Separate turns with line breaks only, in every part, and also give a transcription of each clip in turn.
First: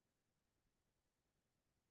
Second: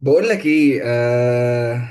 بقول لك ايه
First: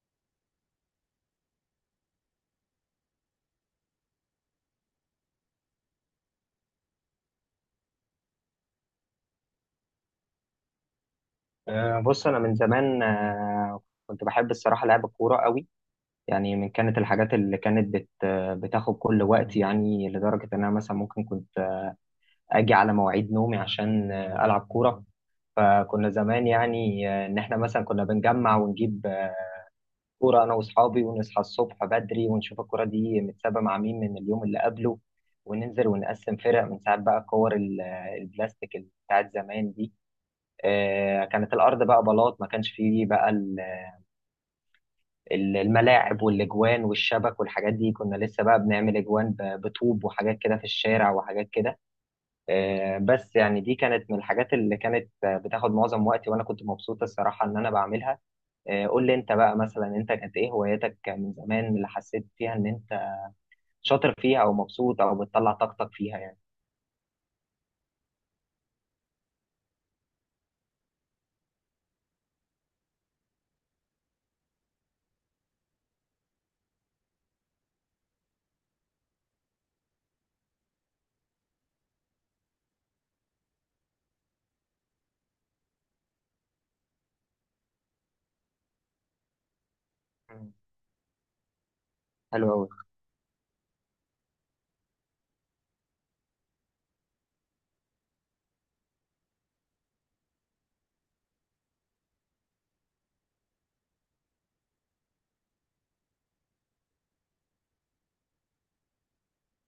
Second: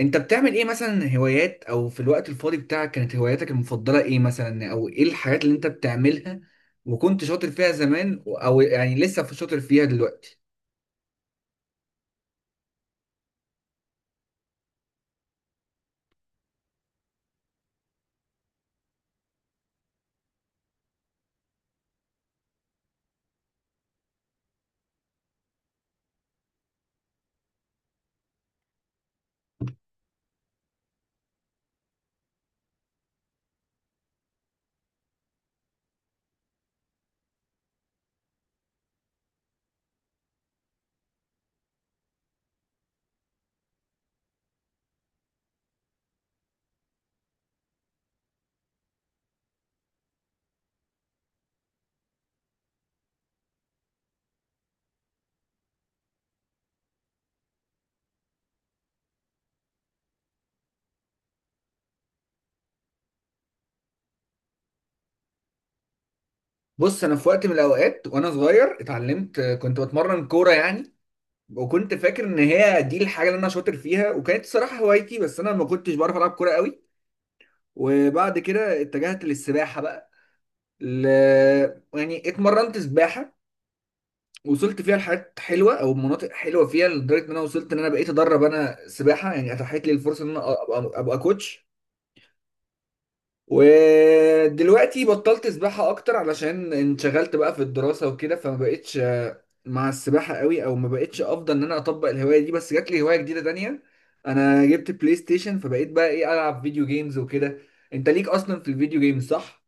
انت بتعمل ايه مثلا؟ هوايات او في الوقت الفاضي بتاعك، كانت هواياتك المفضلة ايه مثلا؟ او ايه الحاجات اللي انت بتعملها وكنت شاطر فيها زمان، او يعني لسه في شاطر فيها دلوقتي؟
بص انا من زمان، كنت بحب الصراحه لعب الكوره قوي. يعني من كانت الحاجات اللي كانت بت أه، بتاخد كل وقت، يعني لدرجه ان انا مثلا ممكن كنت اجي على مواعيد نومي عشان العب كوره. فكنا زمان يعني، ان احنا مثلا كنا بنجمع ونجيب كوره انا واصحابي، ونصحى الصبح بدري ونشوف الكوره دي متسابه مع مين من اليوم اللي قبله، وننزل ونقسم فرق من ساعات. بقى كور البلاستيك اللي بتاعت زمان دي. كانت الارض بقى بلاط، ما كانش فيه بقى الملاعب والاجوان والشبك والحاجات دي. كنا لسه بقى بنعمل اجوان بطوب وحاجات كده في الشارع وحاجات كده. بس يعني دي كانت من الحاجات اللي كانت بتاخد معظم وقتي، وانا كنت مبسوط الصراحة ان انا بعملها. قول لي انت بقى، مثلا انت كانت ايه هواياتك من زمان اللي حسيت فيها ان انت شاطر فيها او مبسوط او بتطلع طاقتك فيها يعني.
بص، انا في وقت من الاوقات وانا صغير اتعلمت، كنت بتمرن كورة يعني، وكنت فاكر ان هي دي الحاجة اللي انا شاطر فيها وكانت صراحة هوايتي. بس انا ما كنتش بعرف العب كورة قوي، وبعد كده اتجهت للسباحة بقى. ل... يعني اتمرنت سباحة، وصلت فيها لحاجات حلوه او مناطق حلوه فيها، لدرجه ان انا وصلت ان انا بقيت ادرب انا سباحه. يعني اتاحت لي الفرصه ان انا
مم.
أبقى كوتش.
حلو قوي.
ودلوقتي بطلت سباحه اكتر علشان انشغلت بقى في الدراسه وكده، فما بقتش مع السباحه قوي، او ما بقتش افضل ان انا اطبق الهوايه دي، بس جات لي هوايه جديده تانية. انا جبت بلاي ستيشن، فبقيت بقى ايه، العب فيديو جيمز وكده. انت ليك اصلا في الفيديو جيمز، صح؟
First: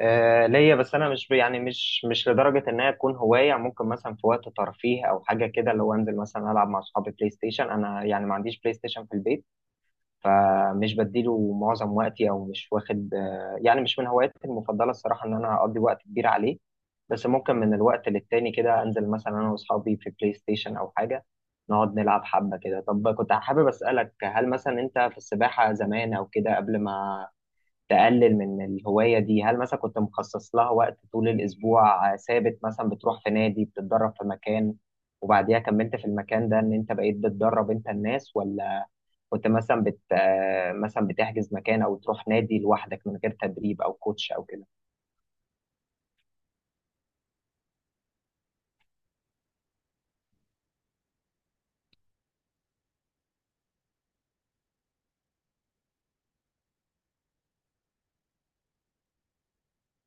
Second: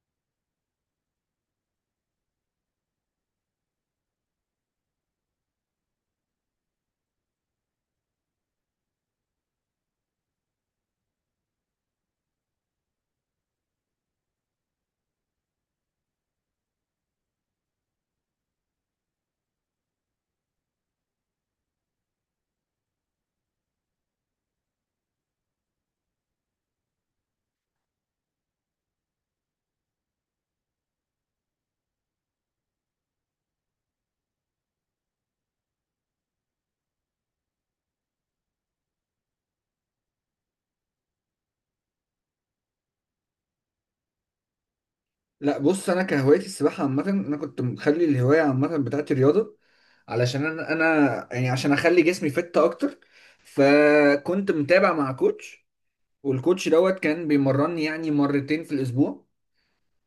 ليا، بس انا مش ب- يعني مش لدرجه انها تكون هوايه. ممكن مثلا في وقت ترفيه او حاجه كده، اللي هو انزل مثلا العب مع اصحابي بلاي ستيشن. انا يعني ما عنديش بلاي ستيشن في البيت، فمش بديله معظم وقتي، او مش واخد يعني مش من هواياتي المفضله الصراحه ان انا اقضي وقت كبير عليه. بس ممكن من الوقت للتاني كده انزل مثلا انا واصحابي في بلاي ستيشن او حاجه، نقعد نلعب حبه كده. طب كنت حابب اسالك، هل مثلا انت في السباحه زمان او كده قبل ما تقلل من الهواية دي، هل مثلا كنت مخصص لها وقت طول الأسبوع ثابت، مثلا بتروح في نادي بتتدرب في مكان، وبعديها كملت في المكان ده إن أنت بقيت بتدرب أنت الناس؟ ولا كنت مثلا بت آه، مثلا بتحجز مكان أو تروح نادي لوحدك من غير تدريب أو كوتش أو كده؟
لا بص، انا كان هوايتي السباحه عامه، انا كنت مخلي الهوايه عامه بتاعتي رياضه، علشان انا يعني عشان اخلي جسمي فت اكتر. فكنت متابع مع كوتش، والكوتش دوت كان بيمرني يعني مرتين في الاسبوع.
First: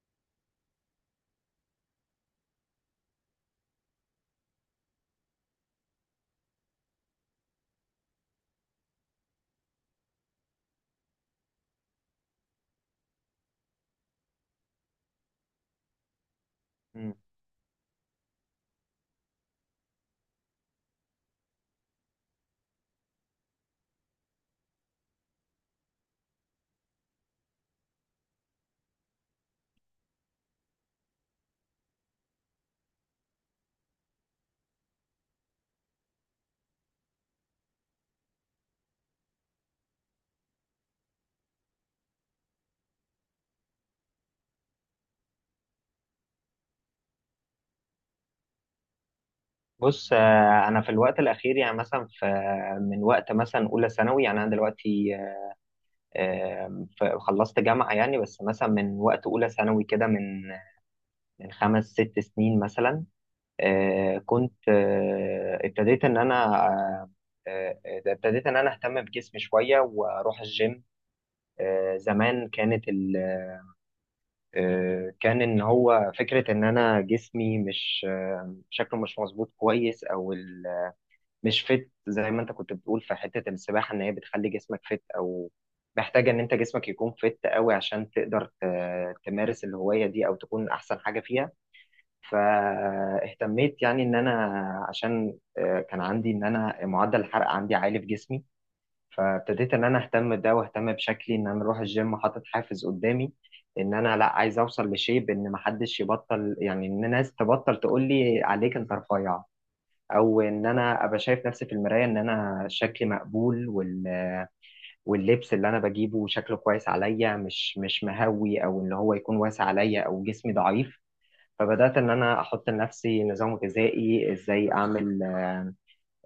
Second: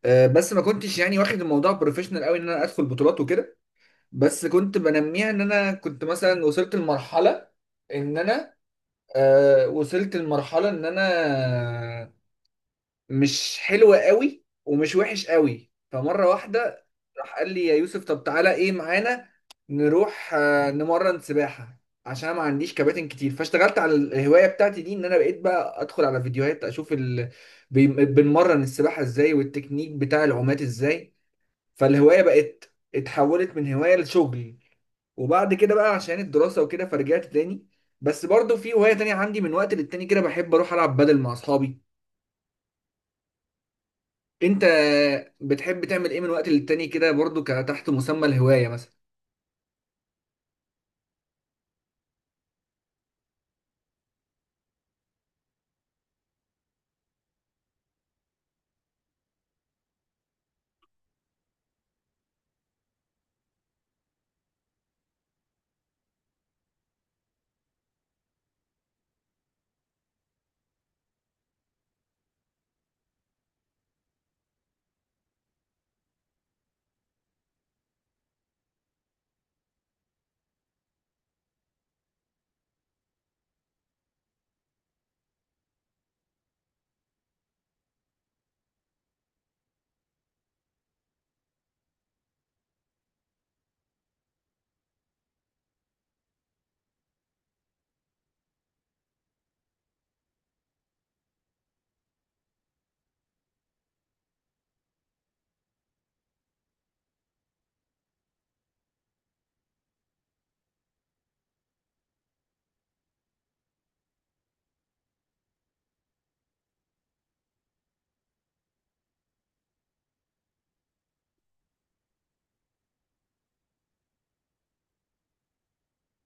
بس ما كنتش يعني واخد الموضوع بروفيشنال قوي ان انا ادخل بطولات وكده، بس كنت بنميها. ان انا كنت مثلا وصلت لمرحله ان انا، وصلت لمرحله ان انا مش حلو قوي ومش وحش قوي. فمره واحده
مم.
راح قال لي: يا يوسف، طب تعالى ايه معانا نروح نمرن سباحه عشان أنا ما عنديش كباتن كتير. فاشتغلت على الهوايه بتاعتي دي، ان انا بقيت بقى ادخل على فيديوهات اشوف بنمرن السباحه ازاي والتكنيك بتاع العومات ازاي. فالهوايه بقت اتحولت من هوايه لشغل، وبعد كده بقى عشان الدراسة وكده فرجعت تاني. بس برضو في هواية تانية عندي، من وقت للتاني كده بحب أروح ألعب بدل مع أصحابي. انت بتحب تعمل ايه من وقت للتاني كده برضو، كتحت مسمى الهواية مثلا؟
بص، أنا في الوقت الأخير يعني مثلا في، من وقت مثلا أولى ثانوي، يعني أنا دلوقتي خلصت جامعة يعني، بس مثلا من وقت أولى ثانوي كده، من 5 6 سنين مثلا. آه، كنت آه، ابتديت ان انا اهتم بجسمي شويه واروح الجيم. زمان كانت ال... آه، كان ان هو فكره ان انا جسمي مش آه، شكله مش مظبوط كويس، او مش فت زي ما انت كنت بتقول في حته السباحه، ان هي بتخلي جسمك فت، او محتاجه ان انت جسمك يكون فت قوي عشان تقدر تمارس الهوايه دي او تكون احسن حاجه فيها. فاهتميت يعني ان انا، عشان كان عندي ان انا معدل الحرق عندي عالي في جسمي، فابتديت ان انا اهتم بده واهتم بشكلي، ان انا اروح الجيم حاطط حافز قدامي ان انا لا، عايز اوصل لشيب ان محدش يبطل، يعني ان الناس تبطل تقول لي عليك انت رفيع، او ان انا ابقى شايف نفسي في المرايه ان انا شكلي مقبول، واللبس اللي انا بجيبه شكله كويس عليا، مش مهوي او ان هو يكون واسع عليا او جسمي ضعيف. فبدأت إن أنا أحط لنفسي نظام غذائي، إزاي أعمل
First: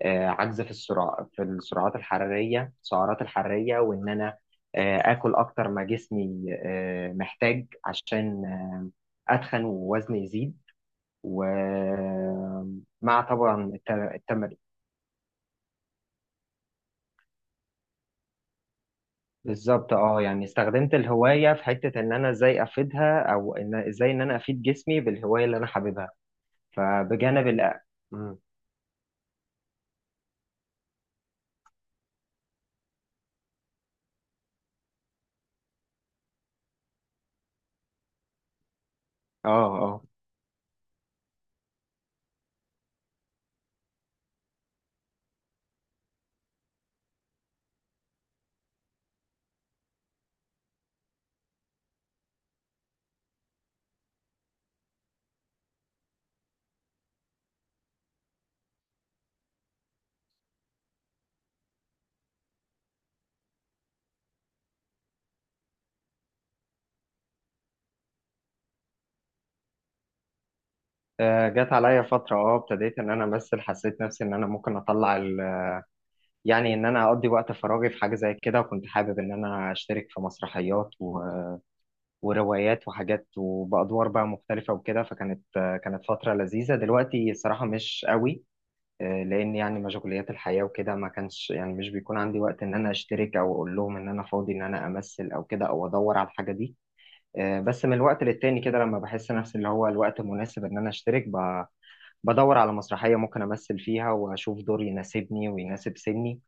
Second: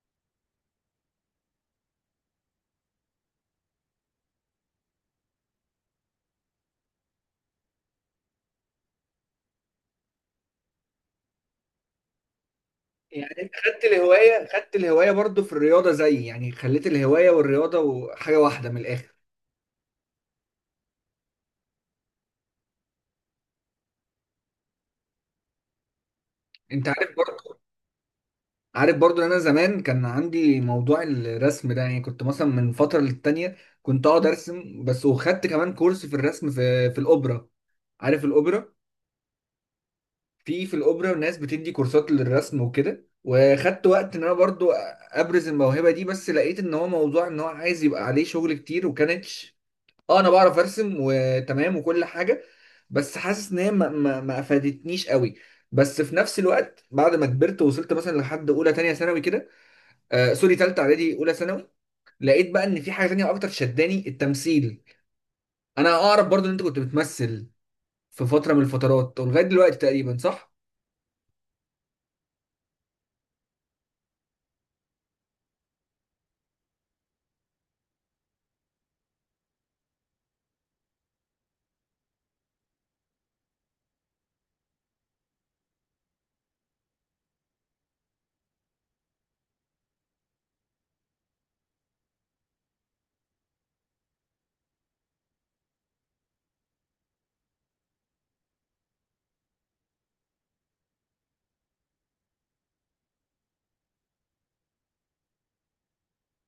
عجز في السعرات الحرارية وإن أنا آكل أكتر ما جسمي محتاج عشان أتخن ووزني يزيد، ومع
يعني انت
طبعا
خدت الهواية
التمرين.
خدت الهواية برضو في الرياضة زي، يعني خليت الهواية والرياضة وحاجة واحدة من الاخر.
بالظبط، اه، يعني استخدمت الهواية في حتة إن أنا إزاي أفيدها، أو إزاي إن أنا أفيد جسمي بالهواية اللي أنا حاببها.
انت عارف
فبجانب
برضو،
مم.
عارف برضو ان انا زمان كان عندي موضوع الرسم ده، يعني كنت مثلا من فترة للتانية كنت اقعد ارسم بس، وخدت كمان كورس في الرسم في الاوبرا. عارف الاوبرا؟
اه. آه.
في الاوبرا ناس بتدي كورسات للرسم وكده، وخدت وقت ان انا برضو ابرز الموهبه دي، بس لقيت ان هو موضوع ان هو عايز يبقى عليه شغل كتير وكانتش. اه انا بعرف ارسم وتمام وكل حاجه، بس حاسس ان هي ما افادتنيش قوي. بس في نفس الوقت بعد ما كبرت وصلت مثلا لحد اولى تانية ثانوي كده، سوري، تالتة اعدادي اولى ثانوي، لقيت بقى ان في حاجه تانية اكتر شداني، التمثيل. انا اعرف برضو ان انت كنت بتمثل في فتره من الفترات ولغايه دلوقتي تقريبا، صح؟
جت عليا فترة، ابتديت ان انا امثل، حسيت نفسي ان انا ممكن اطلع يعني ان انا اقضي وقت فراغي في حاجة زي كده، وكنت حابب ان انا اشترك في مسرحيات وروايات وحاجات وبأدوار بقى مختلفة وكده. فكانت آه، كانت فترة لذيذة. دلوقتي الصراحة مش قوي، لان يعني مشغوليات الحياة وكده، ما كانش يعني مش بيكون عندي وقت ان انا اشترك او اقول لهم ان انا فاضي ان انا امثل او كده او ادور على الحاجة دي. بس من الوقت للتاني كده لما بحس نفسي اللي هو الوقت مناسب ان انا اشترك بدور على مسرحية ممكن أمثل فيها وأشوف دور يناسبني ويناسب سني،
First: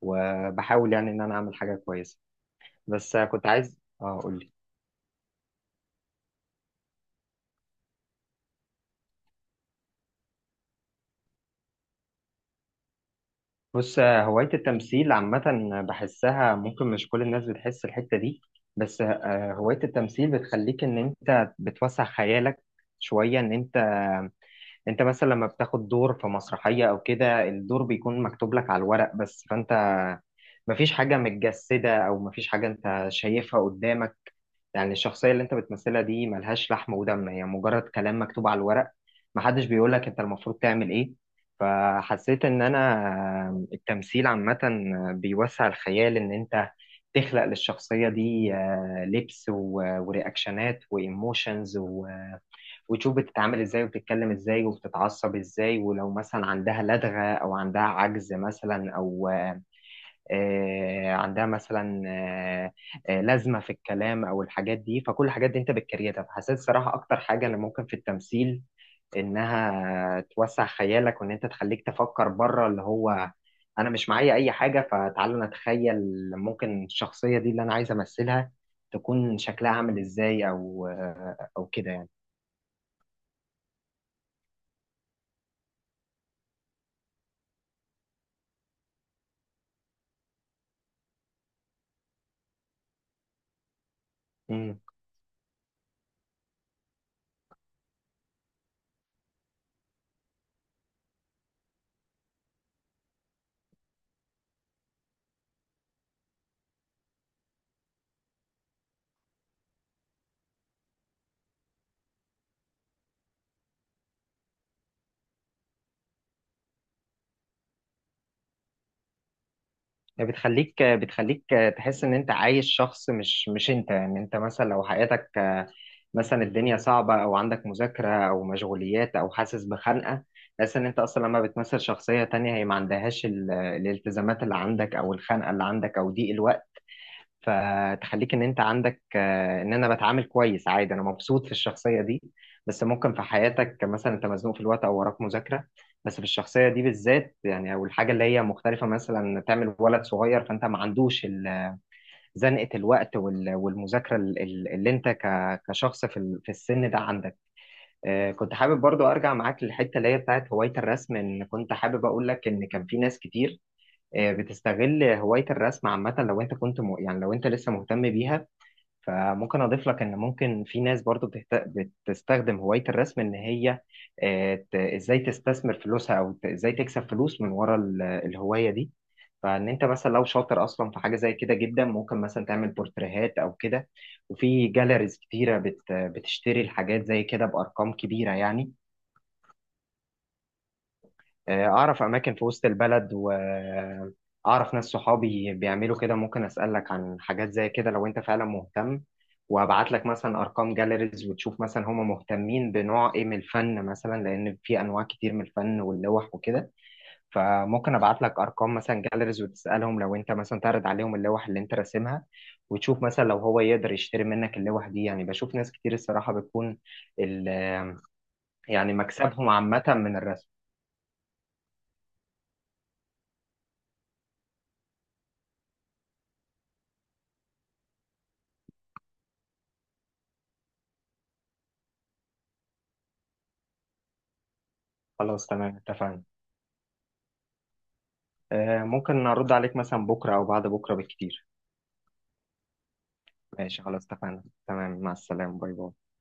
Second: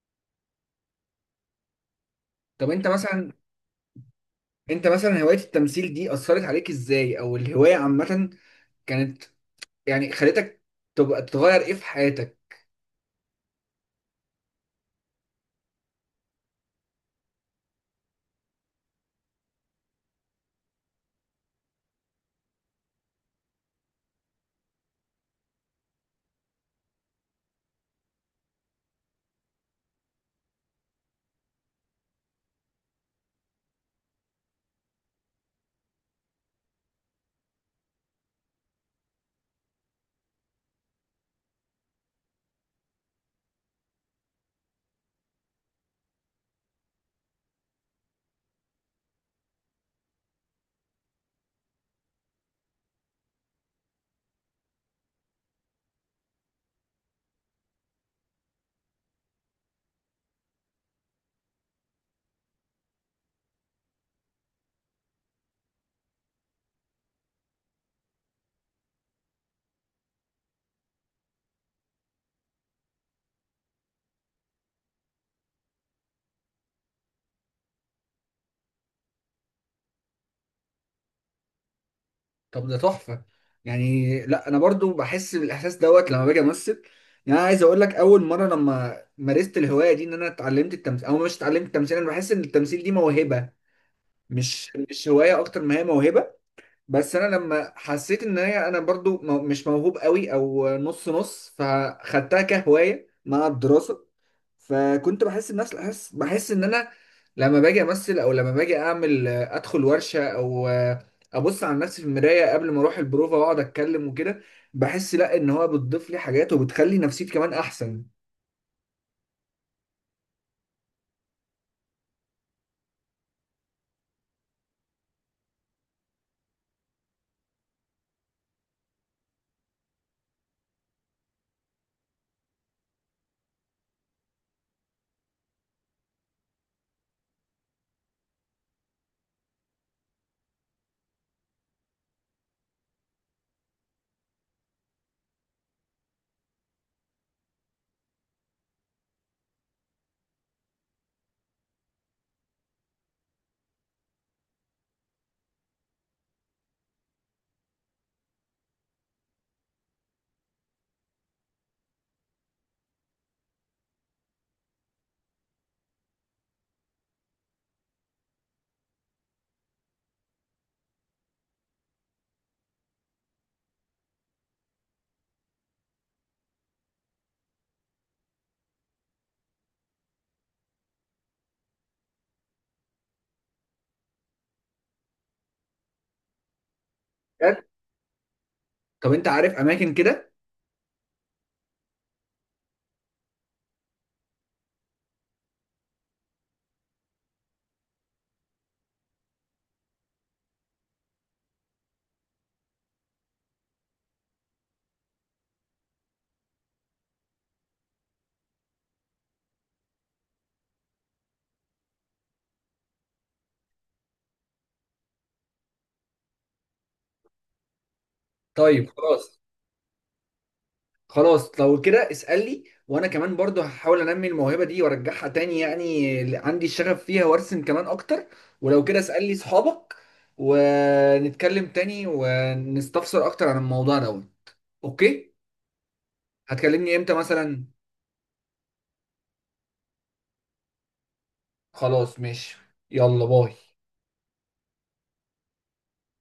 وبحاول يعني إن أنا أعمل حاجة كويسة.
طب انت
بس
مثلا،
كنت عايز أقولي.
انت مثلا هواية التمثيل دي اثرت عليك ازاي؟ او الهواية عامة كانت، يعني خلتك تبقى تغير ايه في حياتك؟
بص، هواية التمثيل عامة بحسها ممكن مش كل الناس بتحس الحتة دي. بس هواية التمثيل بتخليك إن أنت بتوسع خيالك شوية. إن أنت مثلا لما بتاخد دور في مسرحية أو كده، الدور بيكون مكتوب لك على الورق بس، فأنت مفيش حاجة متجسدة أو مفيش حاجة أنت شايفها قدامك. يعني الشخصية اللي انت بتمثلها دي ملهاش لحم ودم، هي مجرد كلام مكتوب على الورق، محدش بيقولك انت المفروض تعمل ايه. فحسيت ان انا التمثيل عامة بيوسع الخيال، ان انت تخلق للشخصية دي لبس ورياكشنات وايموشنز، وتشوف بتتعامل ازاي وبتتكلم ازاي وبتتعصب ازاي، ولو مثلا عندها لدغة او عندها عجز مثلا، او عندها مثلا لازمه في الكلام او الحاجات دي. فكل الحاجات دي انت بتكريتها. فحسيت الصراحه اكتر حاجه اللي ممكن في التمثيل انها توسع خيالك، وان انت تخليك تفكر بره، اللي هو انا مش معايا اي حاجه فتعالى انا اتخيل ممكن الشخصيه دي اللي انا عايز امثلها تكون شكلها عامل ازاي، او كده يعني.
طب ده تحفة، يعني لا انا برضو بحس بالاحساس دوت لما باجي امثل. يعني انا عايز اقول لك، اول مرة لما مارست الهواية دي ان انا اتعلمت التمثيل او مش اتعلمت التمثيل، انا بحس ان التمثيل دي موهبة، مش
امم.
مش هواية، اكتر ما هي موهبة. بس انا لما حسيت ان هي انا برضو مش موهوب قوي او نص نص، فخدتها كهوايه مع الدراسه. فكنت بحس بنفس الاحساس، بحس ان انا لما باجي امثل، او لما باجي اعمل ادخل ورشه، او ابص على نفسي في المرايه قبل ما اروح البروفه واقعد اتكلم وكده، بحس لا ان هو بتضيف لي حاجات وبتخلي نفسيتي كمان احسن.
بتخليك تحس ان انت عايش شخص مش انت. يعني انت مثلا لو حياتك، مثلا الدنيا صعبة أو عندك مذاكرة أو مشغوليات أو حاسس بخنقة، تحس إن أنت أصلا لما بتمثل شخصية تانية هي ما عندهاش الالتزامات اللي عندك أو الخنقة اللي عندك أو ضيق الوقت. فتخليك إن أنت عندك إن أنا بتعامل كويس عادي، أنا مبسوط في الشخصية دي. بس ممكن في حياتك مثلا أنت مزنوق في الوقت أو وراك مذاكرة، بس في الشخصية دي بالذات يعني، أو الحاجة اللي هي مختلفة مثلا تعمل ولد صغير، فأنت ما عندوش زنقة الوقت والمذاكرة اللي انت كشخص في في السن ده عندك. كنت حابب برضو ارجع معاك للحتة اللي هي بتاعت هواية الرسم، ان كنت حابب اقول لك ان كان في ناس كتير بتستغل هواية الرسم عامة. لو انت كنت يعني لو انت لسه مهتم بيها، فممكن اضيف لك ان ممكن في ناس برضو بتستخدم هواية الرسم ان هي ازاي تستثمر فلوسها، او ازاي تكسب فلوس من ورا الهواية دي. فان انت مثلا لو شاطر اصلا في حاجة زي كده جدا، ممكن مثلا تعمل بورتريهات او كده، وفي جاليريز كتيرة بتشتري الحاجات زي كده بارقام كبيرة يعني.
طب انت عارف اماكن كده؟
أعرف أماكن في وسط البلد، وأعرف ناس صحابي بيعملوا كده، ممكن أسألك عن حاجات زي كده لو أنت فعلا مهتم، وأبعت لك مثلا أرقام جاليريز، وتشوف مثلا هم مهتمين بنوع إيه من الفن مثلا، لأن في أنواع كتير من الفن واللوح وكده. فممكن أبعت لك أرقام مثلا جاليريز، وتسألهم لو أنت مثلا تعرض عليهم اللوح اللي أنت راسمها، وتشوف مثلا لو هو يقدر يشتري منك اللوح دي. يعني بشوف ناس كتير الصراحة بتكون ال-
طيب
يعني
خلاص.
مكسبهم عامة من الرسم.
خلاص لو كده اسألني، وانا كمان برضو هحاول انمي الموهبة دي وارجعها تاني، يعني عندي الشغف فيها وارسم كمان اكتر. ولو كده اسألني صحابك، ونتكلم تاني ونستفسر اكتر عن الموضوع ده. اوكي،
خلاص تمام اتفقنا.
هتكلمني امتى مثلا؟
ممكن ارد عليك مثلا بكره او بعد بكره بالكتير.
خلاص ماشي، يلا باي.
ماشي خلاص اتفقنا تمام، مع السلامه. باي باي.